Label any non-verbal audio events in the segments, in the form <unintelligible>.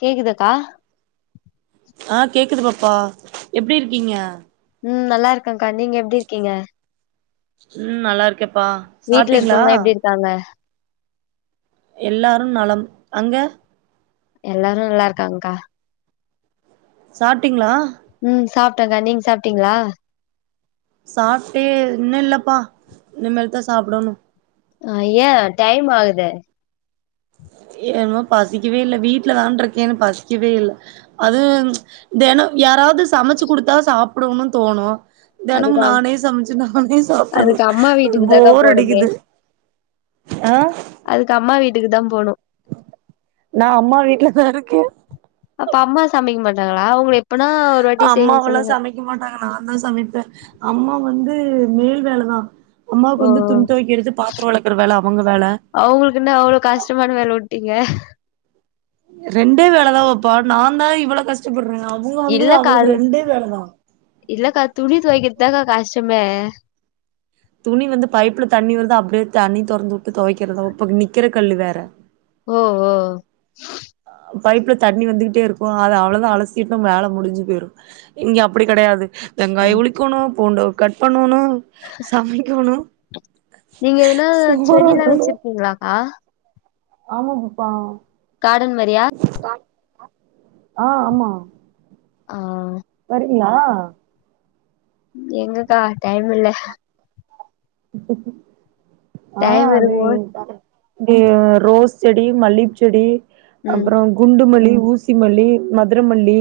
கேக்குதாக்கா ஆஹ் கேக்குது பாப்பா எப்டி இருக்கீங்க உம் நல்லா இருக்கங்க்கா நீங்க எப்டி இருக்கீங்க உம் நல்லா இருக்கே வீட்ல இருக்கவுங்க எப்டி இருக்காங்க எல்லாரும் நலம் அங்க எல்லாரு நல்லா இருக்காங்க்கா சாப்ட்டீங்ளா டங்க்கா நீங்க சாப்ட்டீங்ளா சாப்ட்டே இன்னு இல்லப்பா இனிமேல்தா சாப்டோனு ஐய டைம் ஆகுதே ஏனோ பசிக்கவே இல்ல வீட்டுலதான்ற இருக்கேன்னு பசிக்கவே இல்ல அதும் ப்ச் தெனம் யாராவது சமச்சு குடுத்தா சாப்டணும்னு தோணு தெனமு அதுக்கு அம் நானே சமைச்சு நானே சாப்டறது அதுக்கு அம்மா வீட்டுக்கு தாக்கா போர் போணுமே அடிக்குது ஆஹ் டுக்குதா போனு நா அம்மா வீட்லதா இருக்கேன் அப்ப அம்மா சமைக்க மாட்டாங்ளா உங்களை அம்மாவல்லா சமைக்க மாட்டாங்க நான்தா சமைப்ப அம்மா வந்து மேல் வேலதா ஓ அம்மாக்கு வந்து துணி துவைக்கிறது பாத்திறோ வெளக்குற வேல அவுங்க வேல எங்க ரெண்டே வேலதா வெப்பா நாந்தா இவ்வளோ கஸ்டப்பட்ற இல்லக்கா அது இல்லக்கா துணி தொவைக்கெற் தாக்கா கஷ்டமே துணி வந்து பைப்புல தண்ணி வருது அப்டியே தண்ணி தொறந்து உட்டு தொவைக்கிறதா உ ப நிக்கெற கல்லு வேற ஓ ஓ பைப்புல தண்ணி வந்துக்கிட்டே இருக்கு அத அவ்ளோதா அலசிட்னா வேல முடிஞ்சு போயிரு இங்க அப்டி கடையாது ஆ வெங்காயோ உளிக்கோணு பூண்ட கட் பண்னோனு சமைக்கோணு நீங்க எதுனா செடிலா சோறாக்கணு வச்சிருக்கீங்களாக்கா ஆமாம் பாப்பா காடன் மாரியா ஆ ஆமா ஆ வரீங்களா எங்கக்கா டயம் இல்ல டைம் இருக்கமோது டி ரோஸ் செடி மல்லிப்பு செடி ம் அப்பறோ குண்டுமல்லி ஊசி மல்லி மதுர மல்லி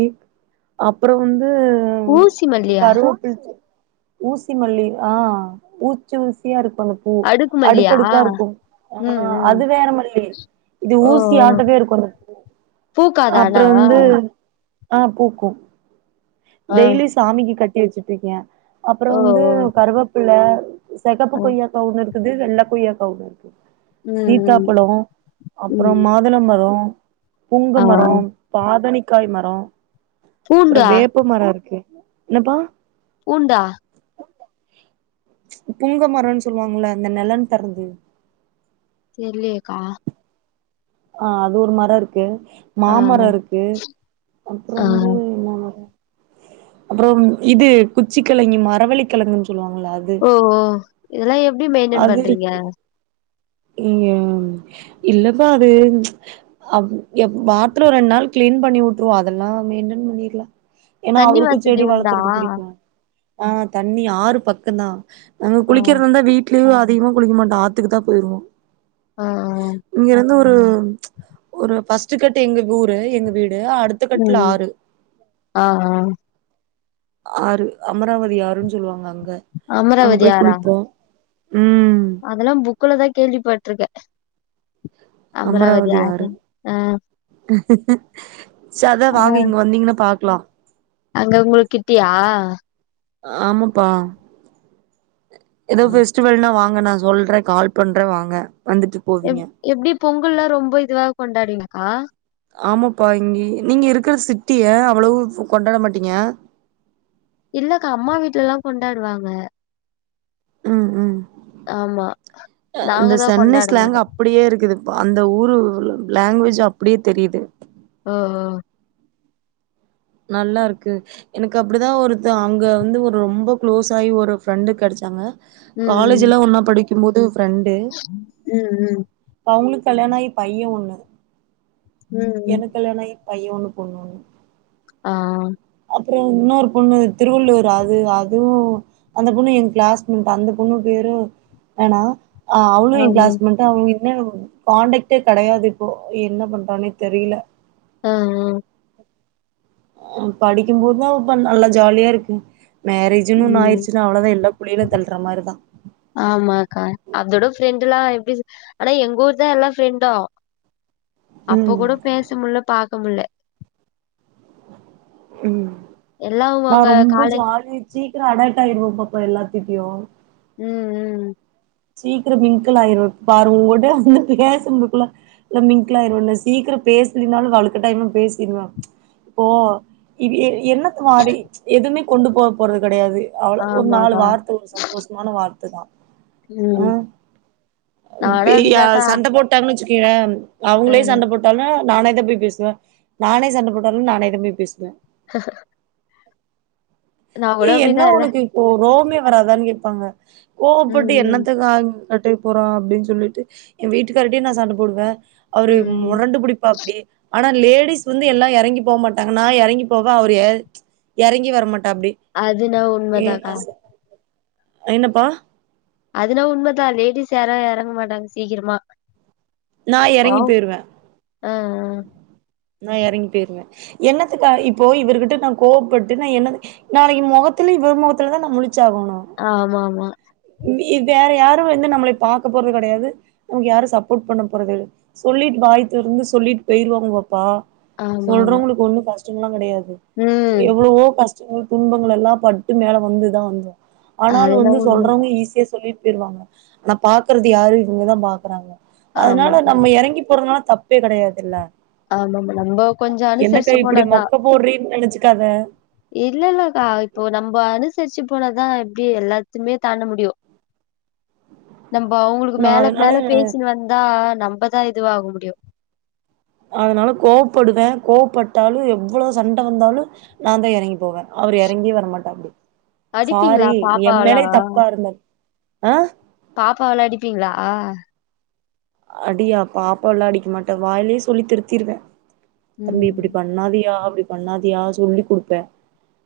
அப்பறோ வந் ஊசிமல்லியா ஊசிமல்லி ஆ ஊ சிஊசியா இருக் <unintelligible> பூ அடுக்கு மல்லியா அடுக்கடுக்காருக்கு ம் ஆ ம் அது வேறமல்லி இது ஓ ஓ ஊசியாட்டக்கே இருக்கு அந்த பூ பூக்காதா ஆனா அப்பறொ வந்து ஆ பூக்கு ஆ டெய்லி சாமிக்கி கட் வெச்சிட்ருக்க அப்பறோ ஓ ஓ வந்து கருவப்புல்ல செகப்பு ஆ கொய்யாக்கா ஒன்னுருக் குது வெள்ள கொய்யாக்கா ஒன்னு இருக்கு ம் ம் சீத்தாப்பழொ அப்பறொ ம் மாதுளம் மரோ புங்க ஆ மரோ பாதனிக்காய் மரோ பூண்டா க்கு என்னப்பா பூண்டா புங்க மரன்னு சொல்லுவாங்கள இந்த நிலழ் தறது தெர்லயேகா ஆஹ் அது ஒரு மரோ இருக்கு ஆ மாமரோ இருக்கு அப்பறோ ஆ வந்து என்ன மரோ அப்பறம் இது குச்சி கிழங்கி மறவழி கிழங்கு ஓஓ இதெல்லாம் எப்படி மெயின்டென் பண்றீங்க இய்யோ இல்லப்பா அது பாத்ரூ ரெண்டு நாள் கிளீன் பண்ணி விட்டுருவோ அதெல்லாம் மெயின்டென் பண்ணிடலாம் ஏன்னா தண்ணி அவருக்கும் வசதி செடி உண்டா வளர்த்துறது ஆ பிடிக்கு ஆஹ் தண்ணி ஆறு பக்கம் தான் அங்க ஆ குழிக்கிறதாயிருந்தா வீட் லீவ் அதிகமா குளிக்கமாட்டான் ஆத்துக்கு தான் போயிருவோம் ஆ இங்க ஒரு ஒரு ஃபஸ்ட்டு கட்டு எங்க ஊரு எங்க வீடு அடுத்த கட்டுல உம் ஆறு ஆஹ் ஆஹ் ஆறு அமராவதி ஆருன்னு சொல்லுவாங்க அங் அமராவதி ஆறா ம் அதெல்லா புக்குலதான் கேள்விப்பட்டுருக்கேன் அமராாவதி ஆறு அஹ் <inaudible> ச் அதான் வாங்கயிங்க வந்தீங்கன்னா பாக் லாம் <unintelligible> அங்க உங்க கிட்டியா ஆமாப்பா ஏதோ பெஃஸ்டிவல் வாங் ங்க நான் சொல்றே கால் பண்றே வாங்க வந்துட்டு எ போவீங்க எப்டி பொங்கல் எல்லாம் ரொம்ப இதுவா கொண்டாடுவீங்களா பா இங்க நீங்க இருக்கிற சிட்டிய அவ்வளவு கொண்டாட மாட்டீங்க இல்லக்கா அம்மா வீட்டு்ல லாம் கொண்டாடுவாங்க ம் ம் ஆமா நாங்க இந்த தா சென்னை கொண்டாட ஸ்லாங் மாட்டோ அப்படியே இருக்குது அந்த ஊரு லேங்குவேஜ் அப்படியே தெரியிது ஓ ஓ நல்லா இருக்கு எனக்கு அப்படிதான் ஒருத்தன் அங்க வந்து ஒரு ரொம்ப க்ளோஸ் ஆயி ஒரு ஃப்ரெண்டு கிடைச்சாங்க ம் காலேஜ்லாம் ஒன்னா படிக் <unintelligible> ஃபிரெண்ட்டு ம் ம் அவங்களுக்கு கல்யாணோ ஆயி பையன் ஒண்ணு ம் ம் ம் எனக்கல்யண ஆய் பைய ஒனு பொண்ணு ஒன்னு ஆஹ் அப்றோ இன்னொரு பொண்ணு திருவள்ளூர் அது அதுவு அந்த பொண்ணு எங்க கிளாஸ்மேட் அந்த பொண்ணு பேரு என்னனா ஆஹ் அவளு ஆ என் கிாஸ்மேட் தா <unintelligible> காண்டக்ட்டே கிடையாது இப்போ என்ன பண்றானே தெரில ஹ் ஹம் உஹ் படிக்கும்போதுதா இப்ப நல்லா ஜாலியா இருக் மேரேஜ்னு ஒன்னு ம் அய்டுச்னா அவ்ளதா எல்லா குழில தள்டறமாரிதா ஆமாக்கா அதோட ஃப்ரெண்டுல்லா எப்டி ஆனா எங்க ஊர் தா எல்லா ஃப்ரெண்டு அப்போ ம் கூட பேச முடில பா முள்ள உம் <unintelligible> நா ரொம்ப காலே ஜாலி சீக்கிர அடல்ட் ஆயிருவ பாப்பா எல்லாத் <unintelligible> உம் உம் சீக்ரமிங்கள் ஆயருவோ <inaudible> மிங்ளாயிருவோம் சீக்ரம் பேஸ்லனாலும் வலுக்கட்டாயமா பேசிர்வ இப்போ என்னத் மாரி எதையுமே கொண்டுபோப்போரது கடையாது அவ்வள ஒரு நாலு ஆமாக்கா வார்த ஒரு சந்தோஷமான வார்த இதுதா ம் உஹம் நானு அப்டிதாக்கா <unintelligible> சண்டை போட்டாங்கு வச் கீழ அ அவங்ளே சண்டை போட்டாங்க நானே தா போய் பேசுவ நானே சண்டை போட்டாலு நானே தா போய் பேசுவ <unintelligible> நா ஏ கூட என்ன அப்டிதா எல்லா உனக்கு இப்போ றோ அதுவுமே வராதான் கேட்பாங்க கோப்பட்டு ம் ம் என்னத்துக்க <unintelligible> அட்டைக்கு போற அப்டின் சொல்ட்டு என் வீட்டுக்கார்ட்டையு நா சண்ட போடுவ அவரு ம் ம் முரண்டு பிடிப்பா அப்டி ஆனா லேடிஸ் வந்து எல்லா எறங்கி போ மாட்டாங்க நா எறங்கி போவ அவர் எறங்கி வரமாட்ட அப்டி அதுனா உண்மதாக்கா என்னப்பா அதுனா உண்மைதா லேடிஸ் யாரும் எறங்க மாட்டாங் சீக்ரமா நா எறங்கி போயிருவ ஆஹ் ஆஹ் நா எறங்கி போயிருவ என்னத்துக்க இப்போ இவர்கிட்ட நா கோவப்பட்டு நா என்ன நாளைக்கு முகத்துல இவர் முகத்துல தா நா முலிச் ஆமா ஆமா நீ வேறு யாரு வந்து நம்மள பாக்க போறது கெடையாது நமக்கு யாரு சப்போர்ட் பண்ண போறது சொல்லிட்டு வாய் தொறந்து சொல்லிட்டு போயிருவாங்கொப்பா ஆமாமா. சொல்றவங்களுக்கு ஒண்ணும் கஷ்டமெல்லாம் கெடையாது ம். எவ்ளவோ கஷ் துன்பங்கள்ல்லா பட்டு மேல வந்துதா வந்தோ ஆனாலு அதுனா வந்து சொல்றவங்க உண்மதான். ஈஸியா சொல்லிட்டு போயிருவாங்க ஆனா பாக்குறது யாரு இவங்கதா பாக்குறாங்க அதனால ஆமாமா. நம்ம எறங்கி போறதுனால தப் தப்பே கெடையாதில்ல ஆமாமா நம்ம கொஞ்ச அனுசரிச்சு போனாதா கத இல்லல்லக்கா இப்போ நம்ம அனுசரிச்சுப் போனதா எப்டி எல்லாத்துமே தாண்ட முடியு நம்ம அவங்களுக்கு நா மேல அதனால மேல பேசினு வந்தா நம் அப்பதா இதுவாக முடியு அதனால கோவப்படுவே கோவப்பட்டாலு எவ்ளோ சண்ட வந்தாலு நாந்தா எறங்கி போவே அவரு எறங்கி வரமாட்டாபிடி அடிப்பீங்களா சாரி எம் மேலே தப்பா இருந்தா ஆஹ் பாப்பாவெல்லா அடிப்பீங்களாஹ் அடியா பாப்பால்லா அடிக்க மாட்டே வாயிலயே சொல்லி திருத்திருவே தம்பி இப்பிடி ம். பண்ணாதியா அப்பிடி பண்ணாதியா சொல்லி் கொடுப்பே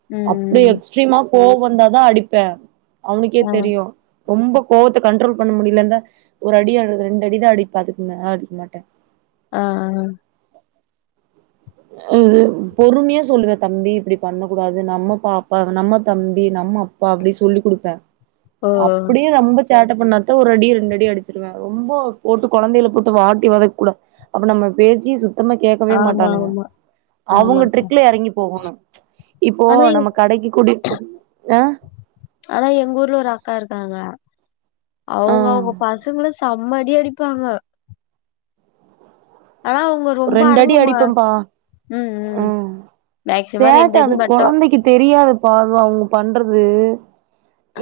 ம். அப்டி ம். எக்ஸ்ட்ரீமா கோவ வந்தாதா அடிப்பே அவனுக்கே ஆ. தெரியு ரொம்ப கோவத்தை கண்ட்ரோல் பண்ண முடியலந்தா ஒரு அடி அல்லது ரெண்டு அடி தா அடிப் பதுக்கு மேல அடிக்க மாட்டே ஆஹ் ஆஹ் அ பொறுமையா சொல்லுவேன் தம்பி இப்பிடி பண்ண கூடாது நம்ம பாப்பா நம்ம தம்பி நம்ம அப்பா அப்பிடி சொல்லி் குடுப்பே ஓ! அப்பிடியே ரொம்பத் சேட்டை பண்ணாத்த ஒரு அடி ரெண்டு அடி அடிச்சிருவே ரொம்ப போட்டு கொழந்தையில போட்டு வாட்டி வதக்க கூட அப்ப நம்ம பேச்சி சுத் சுத்தமா கேட்கவே மாட்டானுங்க ஆமாமா. அவங்க ஆமாங்க. ட்ரிக்ல எறங்கி போகணு இப்போ ஆனா எங் நம்ம கடைக்கு <unintelligible> கூட்டி அஹ் அஹ்ஹா அவுங்க அவுங்க பசங்களு சாப் செம்ம அடி அடிப்பாங்க ஆனா அவங்க ரொம்ப ரெண்டு அடி அடங்குமா அடிப்போம்பா ம், ம். உம் மேக்ஸிமம் சேட்ட அடி அது மட்டும். கொழந்தைக்கு தெரியாது பா அவுங் பண்றது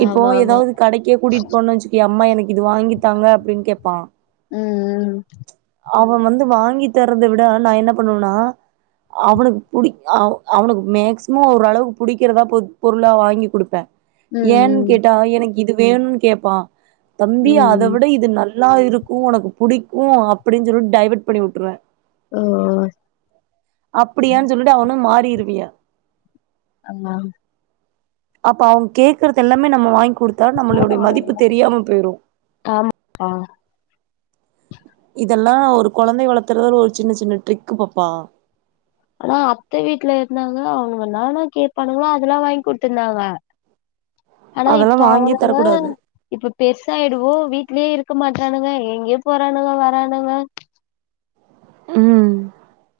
இப்போ ஆமாமா. ஏதாவது கடைக்கே கூட்டிட்டு போனுனு வச்சுக்கேயேன் அம்மா எனக்கு இது வாங்கித்தாங்க அப்படின்னு கேப்பான் ம், அவன் வந்து வாங்கி தெறத்த விட நான் என்ன பண்ணுவேனா அவனுக்கு புடி அவனுக் அவ அவனுக்கு மேக்சிமம் ஓரளவுக்கு புடிக்கிறதா பொ பொருளா வாங்கி குடுப்பேன் ம். ம், ஏன்னு ம். கேட்டா எனக்கு இது வேணும்னு கேப்பான் ம். தம்பி அத ம். விட இது நல் எல்லாம் இருக்கும் உனக்கு புடிக்கும் அப்படின்னு சொல்லிட்டு டைவர்ட் பண்ணி வுட்டுறுவேன் ஓ! அப்படியான்னு சொல்லிட்டு அவனும் மாறி திருவியா ஆமா அப்ப அவங்க கேக்குறது எல்லாமே நம்ம வாங்கி கொடுத்தா நம்மளுடைய மதிப்பு தெரியாம போயிடும் ஆமாக்கா. இதெல்லாம் ஒரு கொழந்தை வளத்துறதல ஒரு சின்ன சின்ன ட்ரிக்கு பாப்பா ஆனா அத்த வீட்டுல இருந்தாங்க அவங்க என்னென்ன கேட்பாங்களே அதெல்லாம் வாங்கி குடுத்திருந்தாங்க ஆனா அதெல்லா இப்ப வாங்கியே அவனுங்க தரக்கூடாது இப்ப பெருசாயிடுவோம் வீட்லயே இரு இருக்க மாட்டானுங்க எங்கே போறானுங்க வரானுங்க ம்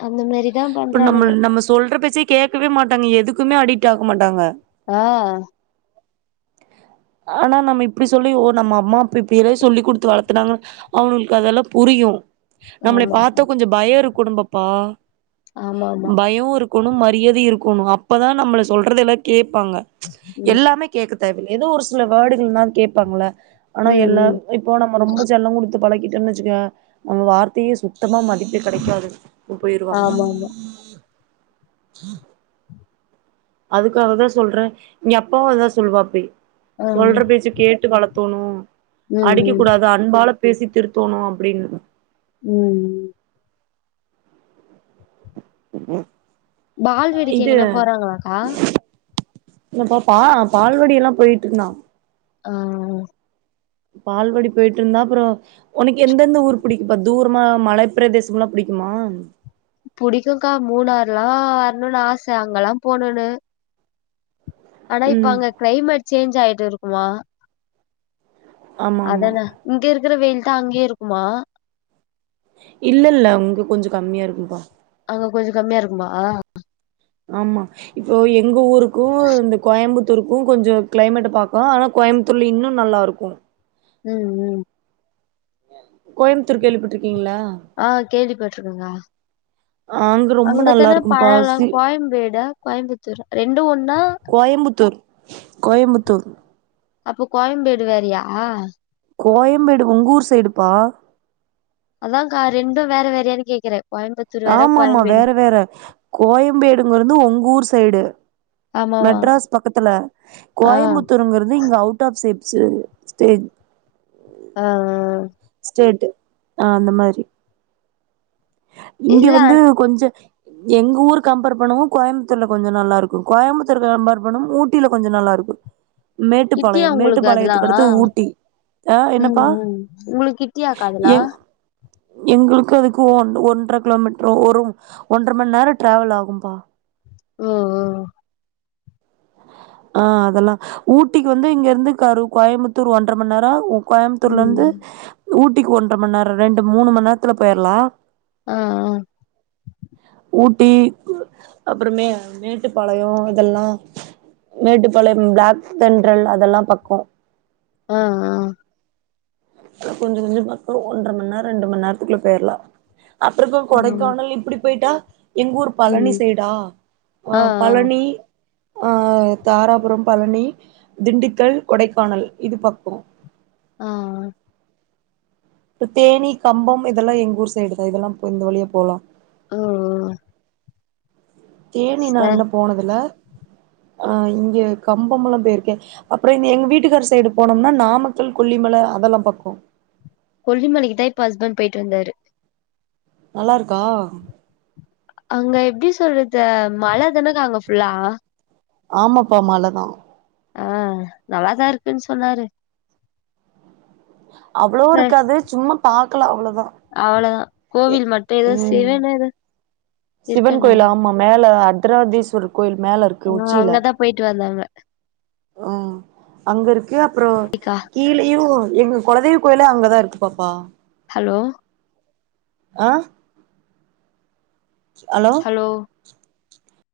அந்த மாரி தான் இப்ப நம்ம பண்றானுங்க. நம்ம சொல்ற பேச்சை கேட்கவே மாட்டாங்க எதுக்குமே அடிக்ட் ஆக மாட்டாங்க ஆஹ் ஆனா நம்ம இப்படி சொல்லி ஓ நம்ம அம்மா அப்பவே இப்படி சொல்லி கொடுத்து வளர்த்துனாங்க அவங்களுக்கு அதெல்லாம் புரியும் நம்மளை ஆமா. பாத்தா கொஞ்சம் பயம் இருக்கும் குடும்பப்பா ஆமா ஆமா பயம் இருக்கணும் மரியாதை இருக்கும் ணும் அப்பதான் நம்ம சொல்றதல்ல கேப் கேப்பாங்க ம் எல்லாமே கேட்க தேவ ஏதோ ஒரு <unintelligible> சில வர்டுகள்ளாம் கேட்பாங்கள ஆனா ம் எல்லாம் ம் இப்போ நம்ம ரொம்ப செல்லம் குடுத்து பழக்கிட்டே வச்சுக்க நம்ம வார்த்தையெ சுத்தமா மதிக் விட்டு கெடைக்காது போயிருவாங்க ஆமா ஆமா உஹ <inaudible> அதுக்காகதான் சொல்றேன் இங்க அப்பாவும் அதான் சொல்லுவாப்படி ஆ சொல்ற பேச்சு கேட்டு வளத்து <unintelligible> ம் அடிக்க ம் கூடாது அன்பால பேசி திருத்தோணு அப்டின்னு ம் ம் பால்வடிக்கி எங்கன்னா போறாங்களாக்கா இல்லப்பா பா பால்வடி எல்லா போயிட்டுருந்தா அ பால்வடி போயிட்டுருந்தா அப்புறோ உனக்கு எந்தெந்த ஊர் பிடிக்குப்ப தூரமா மலை பிரதேசம் ல்லா பிடிக்குமா புடிக்குக்கா மூணுாறுலா வரணுன்னு ஆச அங்கல்லா போணுனு ஆனா இப்ப ம் அங்க கிளைமேட் சேஞ்ச் ஆயிட்டு இருக் வா ஆமா ஆமா அதெல்லா இங்க இருக்கிற வெயில் தா அங்யு இருக்குமா இல்ல இல்ல இங்க கொஞ்ச கம்யா இருக்குப்பா அங்க கொஞ்சோ கம்மியா இருக்குமா ஆமா இப்போ எ ங்க ஊருக்கு இந்த கோயம்புத் தூருக்கு கொஞ்ச கிளைமேட் பாக்க ஆனா கோய்ம்ப்த்தூர்ல இன்னு நல்லாருக்கு ம் ம் கோய்ம்ப்த்தூர் கேள்விப்பட்டுரு அ கேள்விப்பட்டுருக்கங்க அங்க ரொம்ப நல்லா அங்கதானே இருக்கும்பா பழலா சி கோயம்பேடா கோயம்புத்தூரா ரெண்டு ஒண்ணா கோயம்புத்தூர் கோயம்புத்தூர் அப்போ கோயம்பேடு வேறியா கோயம்பேடு உங்க ஊர் சைடுப்பா அதான்க்கா ரெண்டு வேற வேறையான்னு கேக்குறே ஆமா ஆமா வேற வேற கோயம்பேடுங்றது உங்க ஊர் சை சைடு ஆமாமா மெட்ராஸ் பக்கத்துல ஆ கோயம்புத்தூருங்கிறது இங்க அவுட் ஆஃப் <unintelligible> <unintelligible> அ அ ஸ்டேட்டு அ அந்த மாரி இங்க இல்ல வந்து கொஞ்ச எங்க ஊரு கம்பேர் பண்ணவு கோய்ம்ப்த்தூர்ல கொஞ்சோ நல்லாருக்கு கோய்ம்பத்தூருக்கு கம்பேர் பண்ணவு ஊட்டில கொஞ்சோ நல்லாருக்கு கிட்டியா மேட்டுப்பாளையம் உங்களுக்கு அதெல்லா மேட்டுப்பாளையத்துக்கு அடுத்து ஊட்டி அ ம் என்னப்பா ம் உங்களுக்கு கிட்டியாக்கா அதெல்லா எங் எங்களுக்கு அதுக்கு ஒன் ஒன்ற கிலோமீட்டரு ஒரு ஒன்ற மண் நேர டிரவல் ஆகும்பா ம் ம் அ அதெல்லா ஊட்டிக்கு வந்து இங்க இருந்து கரு கோயம்புத்தூர் ஒன்ற மண் நேர ஆவு கோய்ம்ப்த்தூர்ல இருந்து ம் ஊட்டிக்கு ஒன்ற மண் நேரம் ரெண்டு மூணு மண் நேரத்துல போயிரலாம் ஆஹ்அஹ் ஊட்டி அப்பறமே மேட்டுப்பாளையம் இதெல்லா மேட்டுப்பாளையம் பிளாக் தென்றல் அதெல்லாம் பக்கோ ஆஹ் ஆஹ் ஆ கொஞ்சோ கொஞ்சோ பக்கம் ஒன்ற மண் நேரம் ரெண்டு மண் நேரத்துக்குள்ள போயிறலாம் அப்பறக்கும் ஆ ஆ கொடைக்கானல் இப்படி போயிட்டா எங்க ஊர் பழனி ம் சைடா ஆ ஆ அஹ் பழனி ஆஹ் ஆஹ் தாராபுரம் பழனி திண்டுக்கல் கொடைக்கானல் இது பக்கோ ஆஹ் ஆஹ் இப்ப தேனி கம்பம் இதெல்லாம் எங்க ஊர் சைடு தான் இதெல்லாம் இப்ப இந்த வழியா போலாம் அஹ்அஹ் தேனி நா இன்னு போனதில்ல ஆஹ் இங்கே கம்பமெல்லாம் போயிருக்கே அப்பறோ இந்த எங்க வீட்டுக்கார சைடு போனோம்னா நாமக்கல் கொல்லிமலை அதெல்லாம் பக்கோம் கொல்லிமலைக்குத் தான் இப்ப ஹஸ்பண்ட் போயிட்டுந்தாரு நல்லா இருக்கா அங்க எப்டி சொல்றது மல தானக்கா அங்க ஃபுல்லா ஆமாப்பா மல தான் ஆஹ் நல்லாத்தான் இருக்குன்னு சொன்னாரு அவ்வளவா இருக்காது சும்மா பாக் க்கலா அவ்வளோக் அவ்வளோ தான் கோவில் மட்டும் ஏதோ ம் சிவன் ஏதோ இருக்குன்னாங்க த்ராதீஸ்வர் ஆஹ் அங்கதான் போயிட்டு வந்தாங்க ம் அங்க இருக்கு அப்பறோ க்கா கீழயு எங்க கொலதெய்வக் கோயிலே அங்கதான் இருக்கு பாப்பா ஹலோ ஆஹ் அலோ ஹலோ